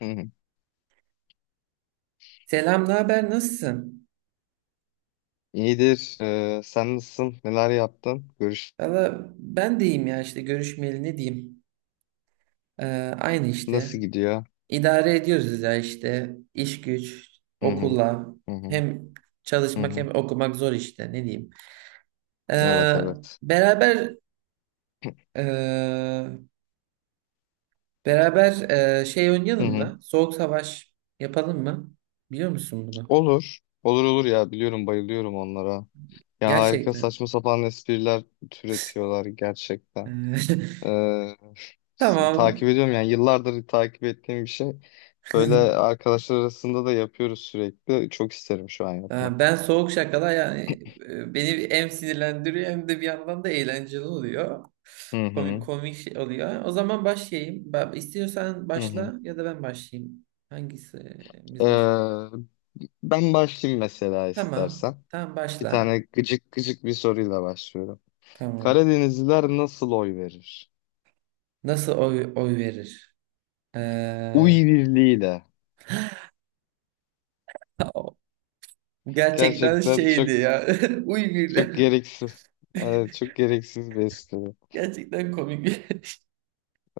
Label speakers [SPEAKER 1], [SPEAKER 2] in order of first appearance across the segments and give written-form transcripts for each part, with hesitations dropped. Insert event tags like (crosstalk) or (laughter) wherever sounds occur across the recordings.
[SPEAKER 1] Hı hı.
[SPEAKER 2] Selam, ne haber? Nasılsın?
[SPEAKER 1] İyidir. Sen nasılsın? Neler yaptın? Görüş
[SPEAKER 2] Valla ben deyim ya işte görüşmeyeli ne diyeyim? Aynı işte.
[SPEAKER 1] nasıl gidiyor?
[SPEAKER 2] İdare ediyoruz ya işte. İş güç,
[SPEAKER 1] Hı hı.
[SPEAKER 2] okulla.
[SPEAKER 1] Hı hı.
[SPEAKER 2] Hem
[SPEAKER 1] Hı
[SPEAKER 2] çalışmak
[SPEAKER 1] hı.
[SPEAKER 2] hem okumak zor işte ne diyeyim.
[SPEAKER 1] Evet
[SPEAKER 2] Ee,
[SPEAKER 1] evet.
[SPEAKER 2] beraber ee, beraber şey
[SPEAKER 1] Hı
[SPEAKER 2] oynayalım
[SPEAKER 1] hı.
[SPEAKER 2] mı? Soğuk savaş yapalım mı? Biliyor musun bunu?
[SPEAKER 1] Olur. Olur olur ya, biliyorum, bayılıyorum onlara. Ya harika,
[SPEAKER 2] Gerçekten.
[SPEAKER 1] saçma
[SPEAKER 2] (laughs)
[SPEAKER 1] sapan espriler türetiyorlar gerçekten.
[SPEAKER 2] Ee, (laughs)
[SPEAKER 1] Ee, s-
[SPEAKER 2] Tamam.
[SPEAKER 1] takip ediyorum, yani yıllardır takip ettiğim bir şey. Böyle
[SPEAKER 2] (laughs)
[SPEAKER 1] arkadaşlar arasında da yapıyoruz sürekli. Çok isterim şu an
[SPEAKER 2] Ha,
[SPEAKER 1] yapmak.
[SPEAKER 2] ben soğuk şakalar beni hem sinirlendiriyor hem de bir yandan da eğlenceli oluyor.
[SPEAKER 1] Hı
[SPEAKER 2] Komik
[SPEAKER 1] hı.
[SPEAKER 2] komik şey oluyor. O zaman başlayayım. Ben, istiyorsan
[SPEAKER 1] Hı hı.
[SPEAKER 2] başla ya da ben başlayayım. Hangisi
[SPEAKER 1] Ee,
[SPEAKER 2] biz başlasın?
[SPEAKER 1] ben başlayayım mesela,
[SPEAKER 2] Tamam.
[SPEAKER 1] istersen.
[SPEAKER 2] Tamam
[SPEAKER 1] Bir
[SPEAKER 2] başla.
[SPEAKER 1] tane gıcık gıcık bir soruyla başlıyorum.
[SPEAKER 2] Tamam.
[SPEAKER 1] Karadenizliler nasıl oy verir?
[SPEAKER 2] Nasıl oy verir? Ee,
[SPEAKER 1] Uy birliğiyle.
[SPEAKER 2] (laughs) gerçekten
[SPEAKER 1] Gerçekten çok
[SPEAKER 2] şeydi ya. (laughs) Uy birle.
[SPEAKER 1] çok gereksiz. Evet, çok gereksiz bir espri.
[SPEAKER 2] Gerçekten komik bir (laughs)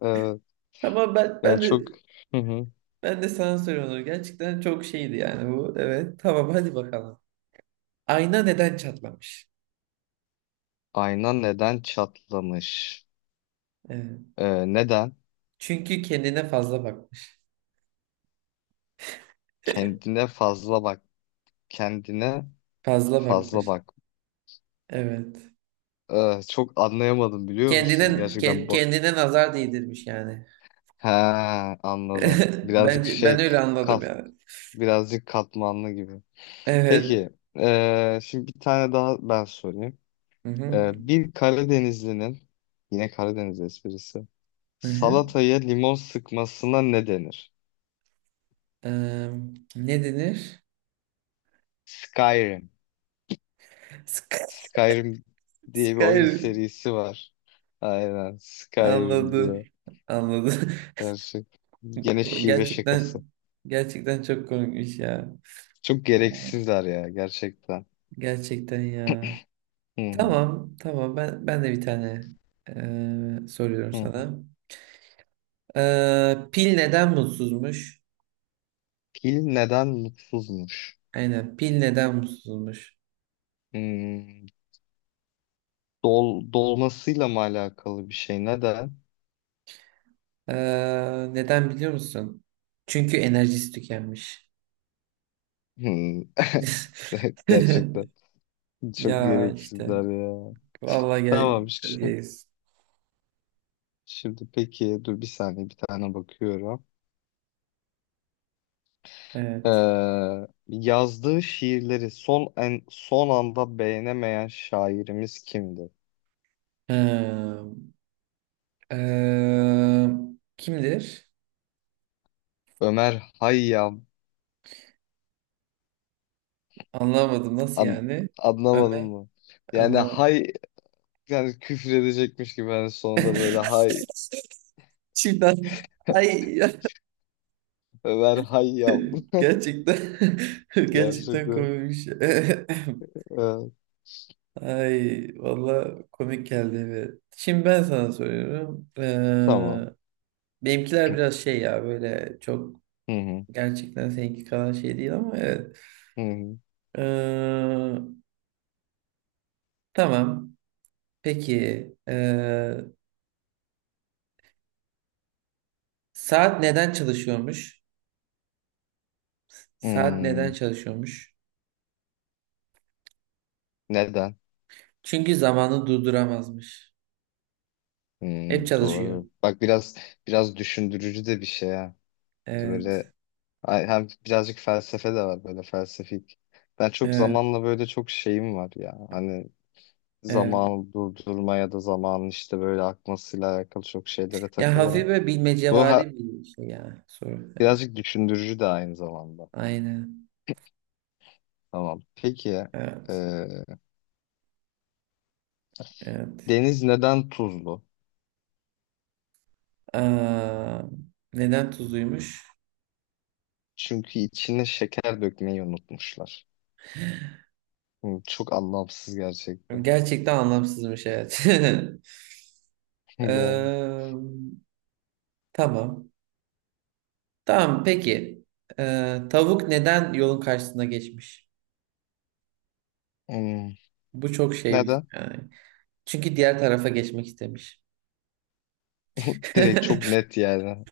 [SPEAKER 1] Evet.
[SPEAKER 2] Tamam ben ben
[SPEAKER 1] Yani
[SPEAKER 2] de
[SPEAKER 1] çok. Hı hı.
[SPEAKER 2] ben de sana soruyorum. Gerçekten çok şeydi yani bu. Evet. Tamam hadi bakalım. Ayna neden çatlamış?
[SPEAKER 1] Ayna neden çatlamış?
[SPEAKER 2] Evet.
[SPEAKER 1] Neden?
[SPEAKER 2] Çünkü kendine fazla bakmış. (laughs)
[SPEAKER 1] Kendine fazla bak. Kendine
[SPEAKER 2] Fazla
[SPEAKER 1] fazla
[SPEAKER 2] bakmış.
[SPEAKER 1] bak.
[SPEAKER 2] Evet.
[SPEAKER 1] Çok anlayamadım, biliyor musun?
[SPEAKER 2] Kendine
[SPEAKER 1] Gerçekten bu.
[SPEAKER 2] kendine nazar değdirmiş yani.
[SPEAKER 1] He, anladım.
[SPEAKER 2] (laughs)
[SPEAKER 1] Birazcık
[SPEAKER 2] Bence ben
[SPEAKER 1] şey.
[SPEAKER 2] öyle anladım
[SPEAKER 1] Kaf,
[SPEAKER 2] yani.
[SPEAKER 1] Birazcık katmanlı gibi.
[SPEAKER 2] Evet.
[SPEAKER 1] Peki, şimdi bir tane daha ben sorayım.
[SPEAKER 2] Hı hı.
[SPEAKER 1] Bir Karadenizlinin, yine Karadeniz esprisi,
[SPEAKER 2] Hı hı.
[SPEAKER 1] salataya limon sıkmasına ne denir?
[SPEAKER 2] Eee, ne denir?
[SPEAKER 1] Skyrim.
[SPEAKER 2] (laughs) Sky
[SPEAKER 1] Skyrim diye bir oyun
[SPEAKER 2] Skyrim.
[SPEAKER 1] serisi var. Aynen, Skyrim
[SPEAKER 2] Anladım.
[SPEAKER 1] diye.
[SPEAKER 2] Anladım.
[SPEAKER 1] Gerçek. Gene
[SPEAKER 2] (laughs)
[SPEAKER 1] şive şakası.
[SPEAKER 2] Gerçekten gerçekten çok komikmiş ya.
[SPEAKER 1] Çok gereksizler ya, gerçekten.
[SPEAKER 2] Gerçekten ya.
[SPEAKER 1] Hı hı,
[SPEAKER 2] Tamam, tamam. Ben de bir tane soruyorum
[SPEAKER 1] hı hı.
[SPEAKER 2] sana. Pil neden mutsuzmuş?
[SPEAKER 1] Fil neden mutsuzmuş?
[SPEAKER 2] Aynen pil neden mutsuzmuş?
[SPEAKER 1] Hmm, dolmasıyla mı alakalı bir şey? Neden?
[SPEAKER 2] Ee, neden biliyor musun? Çünkü enerjisi tükenmiş.
[SPEAKER 1] Hmm. (laughs) Evet, gerçekten
[SPEAKER 2] (laughs)
[SPEAKER 1] çok
[SPEAKER 2] Ya işte
[SPEAKER 1] gereksizler ya.
[SPEAKER 2] vallahi gel,
[SPEAKER 1] Tamam, şimdi,
[SPEAKER 2] geliz.
[SPEAKER 1] şimdi peki, dur bir saniye, bir tane bakıyorum.
[SPEAKER 2] Evet.
[SPEAKER 1] Yazdığı şiirleri son anda beğenemeyen şairimiz kimdi?
[SPEAKER 2] Ee, ee, kimdir?
[SPEAKER 1] Ömer Hayyam.
[SPEAKER 2] Anlamadım nasıl
[SPEAKER 1] An-
[SPEAKER 2] yani?
[SPEAKER 1] anlamadın
[SPEAKER 2] Ömer
[SPEAKER 1] mı? Yani
[SPEAKER 2] anlamadım.
[SPEAKER 1] hay, yani küfür edecekmiş gibi, ben sonunda böyle hay
[SPEAKER 2] Şimdi ay
[SPEAKER 1] Ömer Hayyam.
[SPEAKER 2] (laughs) gerçekten (laughs)
[SPEAKER 1] (laughs)
[SPEAKER 2] gerçekten
[SPEAKER 1] Gerçekten.
[SPEAKER 2] komikmiş. (laughs)
[SPEAKER 1] Ee,
[SPEAKER 2] Ay valla komik geldi. Evet. Şimdi ben sana soruyorum.
[SPEAKER 1] tamam.
[SPEAKER 2] Benimkiler biraz şey ya böyle çok
[SPEAKER 1] Hı hı.
[SPEAKER 2] gerçekten seninki kadar şey değil ama evet.
[SPEAKER 1] Hı hı.
[SPEAKER 2] Ee, tamam. Peki saat neden çalışıyormuş? Saat neden
[SPEAKER 1] Hmm,
[SPEAKER 2] çalışıyormuş?
[SPEAKER 1] Neden?
[SPEAKER 2] Çünkü zamanı durduramazmış. Hep
[SPEAKER 1] Hmm,
[SPEAKER 2] çalışıyor.
[SPEAKER 1] doğru. Bak, biraz düşündürücü de bir şey ha.
[SPEAKER 2] Evet.
[SPEAKER 1] Böyle Hem birazcık felsefe de var, böyle felsefik. Ben çok
[SPEAKER 2] Evet.
[SPEAKER 1] zamanla böyle çok şeyim var ya. Hani
[SPEAKER 2] Evet.
[SPEAKER 1] zamanı durdurma ya da zamanın işte böyle akmasıyla alakalı çok şeylere
[SPEAKER 2] Ya hafif
[SPEAKER 1] takılırım.
[SPEAKER 2] böyle
[SPEAKER 1] Bu ha-
[SPEAKER 2] bilmecevari bir şey ya soru. Evet.
[SPEAKER 1] Birazcık düşündürücü de aynı zamanda.
[SPEAKER 2] Aynen.
[SPEAKER 1] Tamam. Peki, e,
[SPEAKER 2] Evet. Evet.
[SPEAKER 1] deniz neden tuzlu?
[SPEAKER 2] Aa, neden tuzluymuş?
[SPEAKER 1] Çünkü içine şeker dökmeyi unutmuşlar. Çok anlamsız gerçekten.
[SPEAKER 2] Gerçekten anlamsızmış evet. (laughs)
[SPEAKER 1] (laughs) Yani.
[SPEAKER 2] Eee, tamam. Tamam peki. Tavuk neden yolun karşısına geçmiş?
[SPEAKER 1] hmm,
[SPEAKER 2] Bu çok şey bir-
[SPEAKER 1] Neden?
[SPEAKER 2] yani. Çünkü diğer tarafa geçmek istemiş.
[SPEAKER 1] Direkt çok
[SPEAKER 2] (laughs)
[SPEAKER 1] net yani.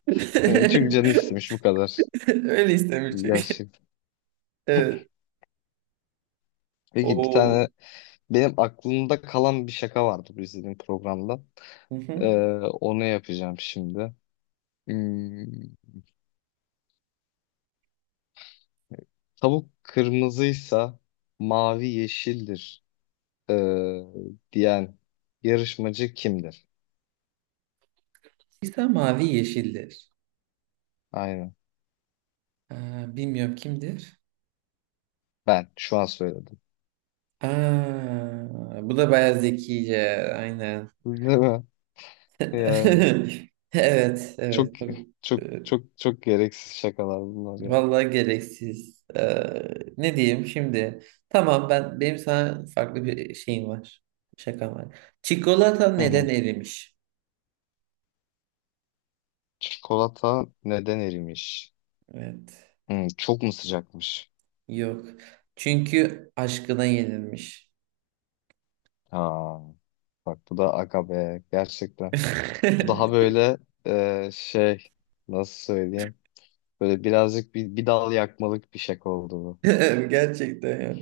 [SPEAKER 1] Yani çünkü canı istemiş, bu kadar.
[SPEAKER 2] Öyle istemiş çünkü.
[SPEAKER 1] Gerçek.
[SPEAKER 2] Evet.
[SPEAKER 1] Peki, bir
[SPEAKER 2] O.
[SPEAKER 1] tane benim aklımda kalan bir şaka vardı bu izlediğim programda.
[SPEAKER 2] Hı
[SPEAKER 1] Ee,
[SPEAKER 2] hı.
[SPEAKER 1] onu yapacağım şimdi. Hmm, tavuk kırmızıysa mavi yeşildir, ee, diyen yarışmacı kimdir?
[SPEAKER 2] İsa mavi yeşildir.
[SPEAKER 1] Aynen.
[SPEAKER 2] Aa, bilmiyorum kimdir?
[SPEAKER 1] Ben şu an söyledim.
[SPEAKER 2] Aa, bu da bayağı zekice. Aynen.
[SPEAKER 1] (laughs) Değil mi? Yani
[SPEAKER 2] (laughs) Evet,
[SPEAKER 1] çok
[SPEAKER 2] evet
[SPEAKER 1] çok
[SPEAKER 2] e,
[SPEAKER 1] çok çok gereksiz şakalar bunlar ya.
[SPEAKER 2] vallahi gereksiz. E, ne diyeyim şimdi? Tamam benim sana farklı bir şeyim var. Şakam var. Çikolata
[SPEAKER 1] Hı hı.
[SPEAKER 2] neden erimiş?
[SPEAKER 1] Çikolata neden erimiş?
[SPEAKER 2] Evet.
[SPEAKER 1] Çok mu sıcakmış?
[SPEAKER 2] Yok. Çünkü aşkına yenilmiş.
[SPEAKER 1] Ha, bak bu da aga be, gerçekten. Bu daha
[SPEAKER 2] (laughs)
[SPEAKER 1] böyle, şey, nasıl söyleyeyim? Böyle birazcık bir dal yakmalık bir şaka oldu bu.
[SPEAKER 2] Gerçekten ya.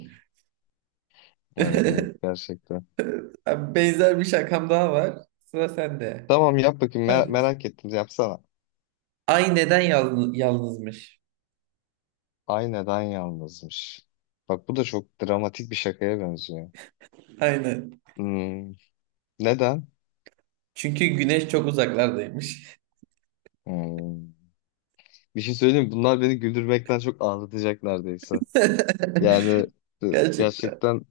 [SPEAKER 1] Evet evet, gerçekten.
[SPEAKER 2] (laughs) Benzer bir şakam daha var. Sıra sende.
[SPEAKER 1] Tamam, yap bakayım,
[SPEAKER 2] Neredesin?
[SPEAKER 1] merak ettim, yapsana.
[SPEAKER 2] Ay neden yalnızmış?
[SPEAKER 1] Ay neden yalnızmış? Bak, bu da çok dramatik bir şakaya benziyor.
[SPEAKER 2] Aynen.
[SPEAKER 1] Hmm, neden?
[SPEAKER 2] Çünkü güneş çok uzaklardaymış.
[SPEAKER 1] Hmm. Bir şey söyleyeyim mi? Bunlar beni güldürmekten çok ağlatacak neredeyse. Yani, e,
[SPEAKER 2] (laughs) Gerçekten.
[SPEAKER 1] gerçekten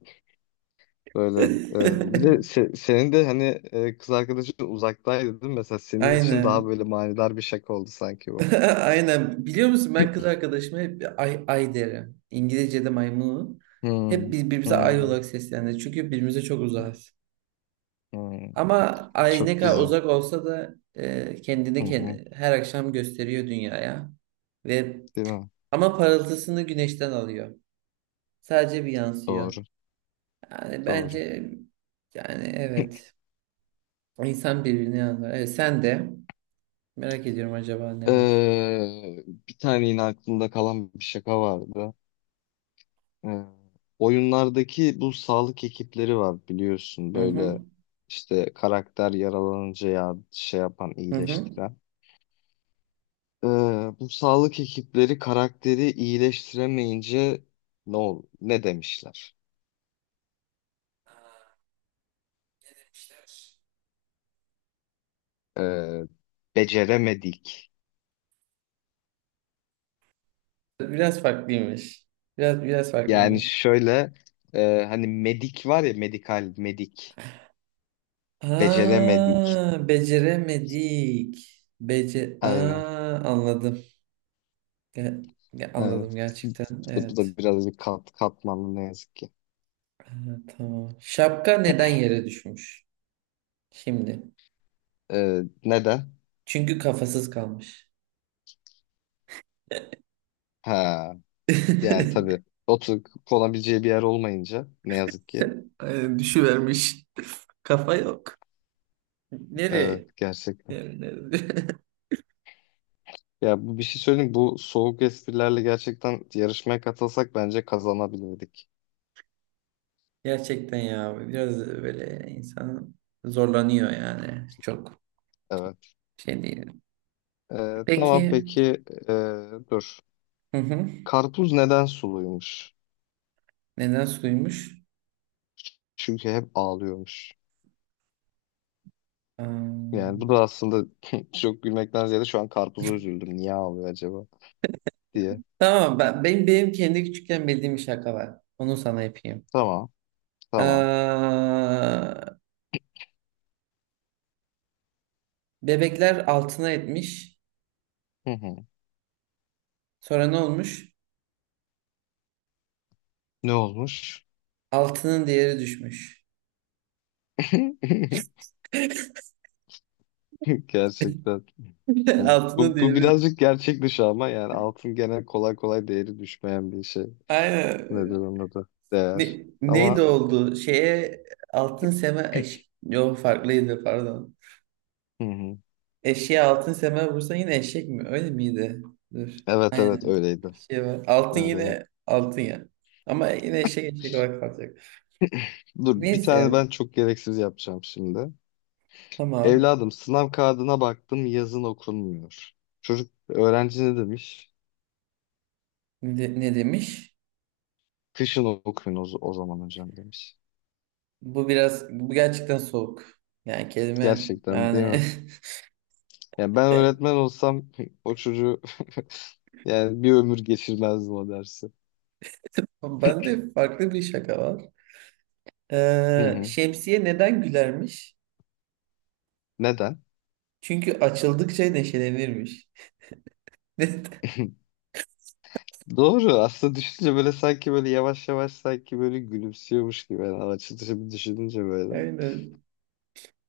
[SPEAKER 1] böyle. Bir de
[SPEAKER 2] (laughs)
[SPEAKER 1] senin de hani, kız arkadaşın uzaktaydı değil mi? Mesela senin için daha
[SPEAKER 2] Aynen.
[SPEAKER 1] böyle manidar bir şaka oldu sanki bu.
[SPEAKER 2] (laughs) Aynen. Biliyor musun ben kız arkadaşıma hep ay, ay derim. İngilizce'de my moon. Hep
[SPEAKER 1] Hmm,
[SPEAKER 2] birbirimize ay
[SPEAKER 1] hmm,
[SPEAKER 2] olarak sesleniriz. Çünkü birbirimize çok uzağız.
[SPEAKER 1] hmm.
[SPEAKER 2] Ama ay ne
[SPEAKER 1] Çok
[SPEAKER 2] kadar
[SPEAKER 1] güzel.
[SPEAKER 2] uzak olsa da
[SPEAKER 1] Hı hı,
[SPEAKER 2] her akşam gösteriyor dünyaya. Ve
[SPEAKER 1] değil mi?
[SPEAKER 2] ama parıltısını güneşten alıyor. Sadece bir yansıyor.
[SPEAKER 1] Doğru,
[SPEAKER 2] Yani bence
[SPEAKER 1] doğru.
[SPEAKER 2] yani evet. İnsan birbirini anlar. Evet, sen de. Merak ediyorum acaba ne var?
[SPEAKER 1] Bir tane yine aklımda kalan bir şaka vardı. Ee, oyunlardaki bu sağlık ekipleri var, biliyorsun,
[SPEAKER 2] Hı
[SPEAKER 1] böyle
[SPEAKER 2] hı.
[SPEAKER 1] işte karakter yaralanınca ya, şey yapan,
[SPEAKER 2] Hı hı.
[SPEAKER 1] iyileştiren. Ee, bu sağlık ekipleri karakteri iyileştiremeyince ne demişler? Ee, beceremedik.
[SPEAKER 2] Biraz farklıymış. Biraz
[SPEAKER 1] Yani
[SPEAKER 2] farklıymış.
[SPEAKER 1] şöyle, hani medik var ya, medikal, medik, beceremedik.
[SPEAKER 2] Aa, beceremedik.
[SPEAKER 1] Aynen.
[SPEAKER 2] Aa, anladım. Ge-
[SPEAKER 1] Aynen.
[SPEAKER 2] anladım gerçekten.
[SPEAKER 1] Bu
[SPEAKER 2] Evet.
[SPEAKER 1] da biraz bir katmanlı, ne yazık ki.
[SPEAKER 2] Aa, tamam. Şapka neden yere düşmüş? Şimdi.
[SPEAKER 1] Neden?
[SPEAKER 2] Çünkü kafasız kalmış.
[SPEAKER 1] Ha, yani tabii,
[SPEAKER 2] (laughs)
[SPEAKER 1] oturup konabileceği bir yer olmayınca, ne yazık ki.
[SPEAKER 2] Aynen, düşüvermiş. Kafa yok.
[SPEAKER 1] Evet,
[SPEAKER 2] Nereye?
[SPEAKER 1] gerçekten.
[SPEAKER 2] Nereye? Nereye? (laughs)
[SPEAKER 1] Ya, bu, bir şey söyleyeyim. Bu soğuk esprilerle gerçekten yarışmaya katılsak bence kazanabilirdik.
[SPEAKER 2] Gerçekten ya biraz böyle insan zorlanıyor yani çok
[SPEAKER 1] Evet.
[SPEAKER 2] şey değil.
[SPEAKER 1] Ee,
[SPEAKER 2] Peki
[SPEAKER 1] tamam peki, dur.
[SPEAKER 2] hı hı.
[SPEAKER 1] Karpuz neden suluymuş?
[SPEAKER 2] Neden suymuş?
[SPEAKER 1] Çünkü hep ağlıyormuş.
[SPEAKER 2] Aa,
[SPEAKER 1] Yani bu da aslında (laughs) çok gülmekten ziyade şu an karpuza üzüldüm, niye ağlıyor acaba diye.
[SPEAKER 2] tamam benim kendi küçükken bildiğim bir şaka var. Onu sana yapayım.
[SPEAKER 1] Tamam. Tamam.
[SPEAKER 2] Aa, bebekler altına etmiş.
[SPEAKER 1] Hı hı.
[SPEAKER 2] Sonra ne olmuş?
[SPEAKER 1] Ne olmuş?
[SPEAKER 2] Altının değeri düşmüş.
[SPEAKER 1] (laughs) Gerçekten.
[SPEAKER 2] (laughs)
[SPEAKER 1] Bu,
[SPEAKER 2] Altının
[SPEAKER 1] bu
[SPEAKER 2] değeri.
[SPEAKER 1] birazcık gerçek dışı, ama yani altın gene kolay kolay değeri düşmeyen bir şey. Nedir
[SPEAKER 2] Aynen.
[SPEAKER 1] onun adı? Değer.
[SPEAKER 2] Ne, neydi
[SPEAKER 1] Ama
[SPEAKER 2] oldu? Şeye altın seme eş...
[SPEAKER 1] (clears throat)
[SPEAKER 2] Yok farklıydı pardon.
[SPEAKER 1] Hı hı.
[SPEAKER 2] Eşeğe altın semer vursan yine eşek mi? Öyle miydi? Dur.
[SPEAKER 1] Evet evet,
[SPEAKER 2] Aynen.
[SPEAKER 1] öyleydi.
[SPEAKER 2] Bir şey var. Altın
[SPEAKER 1] Evet, evet.
[SPEAKER 2] yine altın ya. Ama yine eşek eşek olarak kalacak.
[SPEAKER 1] Dur, bir tane
[SPEAKER 2] Neyse.
[SPEAKER 1] ben çok gereksiz yapacağım şimdi.
[SPEAKER 2] Tamam.
[SPEAKER 1] Evladım, sınav kağıdına baktım, yazın okunmuyor. Çocuk, öğrenci ne demiş?
[SPEAKER 2] Ne, ne demiş?
[SPEAKER 1] Kışın okuyun o zaman hocam, demiş.
[SPEAKER 2] Bu biraz bu gerçekten soğuk. Yani kelime
[SPEAKER 1] Gerçekten, değil
[SPEAKER 2] yani
[SPEAKER 1] mi? Yani ben öğretmen olsam (laughs) o çocuğu (laughs) yani bir ömür geçirmezdim o dersi.
[SPEAKER 2] (laughs) bende farklı bir şaka var.
[SPEAKER 1] Hı hı.
[SPEAKER 2] Şemsiye neden gülermiş?
[SPEAKER 1] Neden?
[SPEAKER 2] Çünkü açıldıkça neşelenirmiş. (laughs) Neden?
[SPEAKER 1] Doğru. Aslında düşününce böyle, sanki böyle yavaş yavaş, sanki böyle gülümsüyormuş gibi. Yani açılışı bir düşününce böyle.
[SPEAKER 2] Aynen.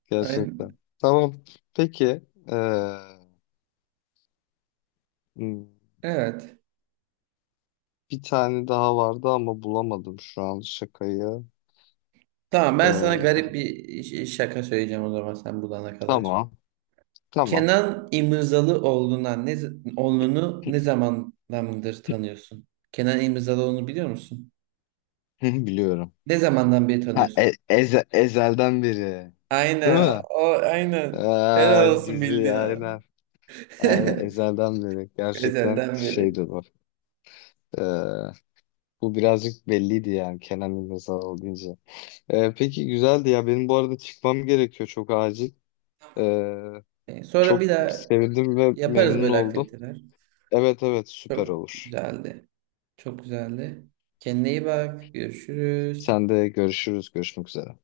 [SPEAKER 1] Gerçekten.
[SPEAKER 2] Aynen.
[SPEAKER 1] Tamam. Peki. Ee, hmm,
[SPEAKER 2] Evet.
[SPEAKER 1] bir tane daha vardı ama bulamadım şu an şakayı.
[SPEAKER 2] Tamam ben sana
[SPEAKER 1] Ee,
[SPEAKER 2] garip bir şaka söyleyeceğim o zaman sen bulana kadar.
[SPEAKER 1] tamam. Tamam.
[SPEAKER 2] Kenan İmirzalıoğlu'na ne z- oğlunu ne zamandandır tanıyorsun? Kenan İmirzalıoğlu'nu biliyor musun?
[SPEAKER 1] (laughs) Biliyorum.
[SPEAKER 2] Ne zamandan beri
[SPEAKER 1] Ha,
[SPEAKER 2] tanıyorsun?
[SPEAKER 1] Ezel'den beri. Değil
[SPEAKER 2] Aynen.
[SPEAKER 1] mi?
[SPEAKER 2] O, aynen. Helal
[SPEAKER 1] Aa,
[SPEAKER 2] olsun
[SPEAKER 1] dizi,
[SPEAKER 2] bildin ha.
[SPEAKER 1] aynen.
[SPEAKER 2] (laughs)
[SPEAKER 1] Aynen Ezel'den beri. Gerçekten
[SPEAKER 2] Ezelden beri.
[SPEAKER 1] şeydi bu. Ee, bu birazcık belliydi yani, Kenan İmirzalıoğlu deyince. Peki, güzeldi ya. Benim bu arada çıkmam gerekiyor, çok acil. Ee,
[SPEAKER 2] Sonra
[SPEAKER 1] çok
[SPEAKER 2] bir daha
[SPEAKER 1] sevindim ve
[SPEAKER 2] yaparız
[SPEAKER 1] memnun
[SPEAKER 2] böyle
[SPEAKER 1] oldum.
[SPEAKER 2] aktiviteler.
[SPEAKER 1] Evet evet, süper
[SPEAKER 2] Çok
[SPEAKER 1] olur.
[SPEAKER 2] güzeldi. Çok güzeldi. Kendine iyi bak. Görüşürüz.
[SPEAKER 1] Sen de, görüşürüz. Görüşmek üzere.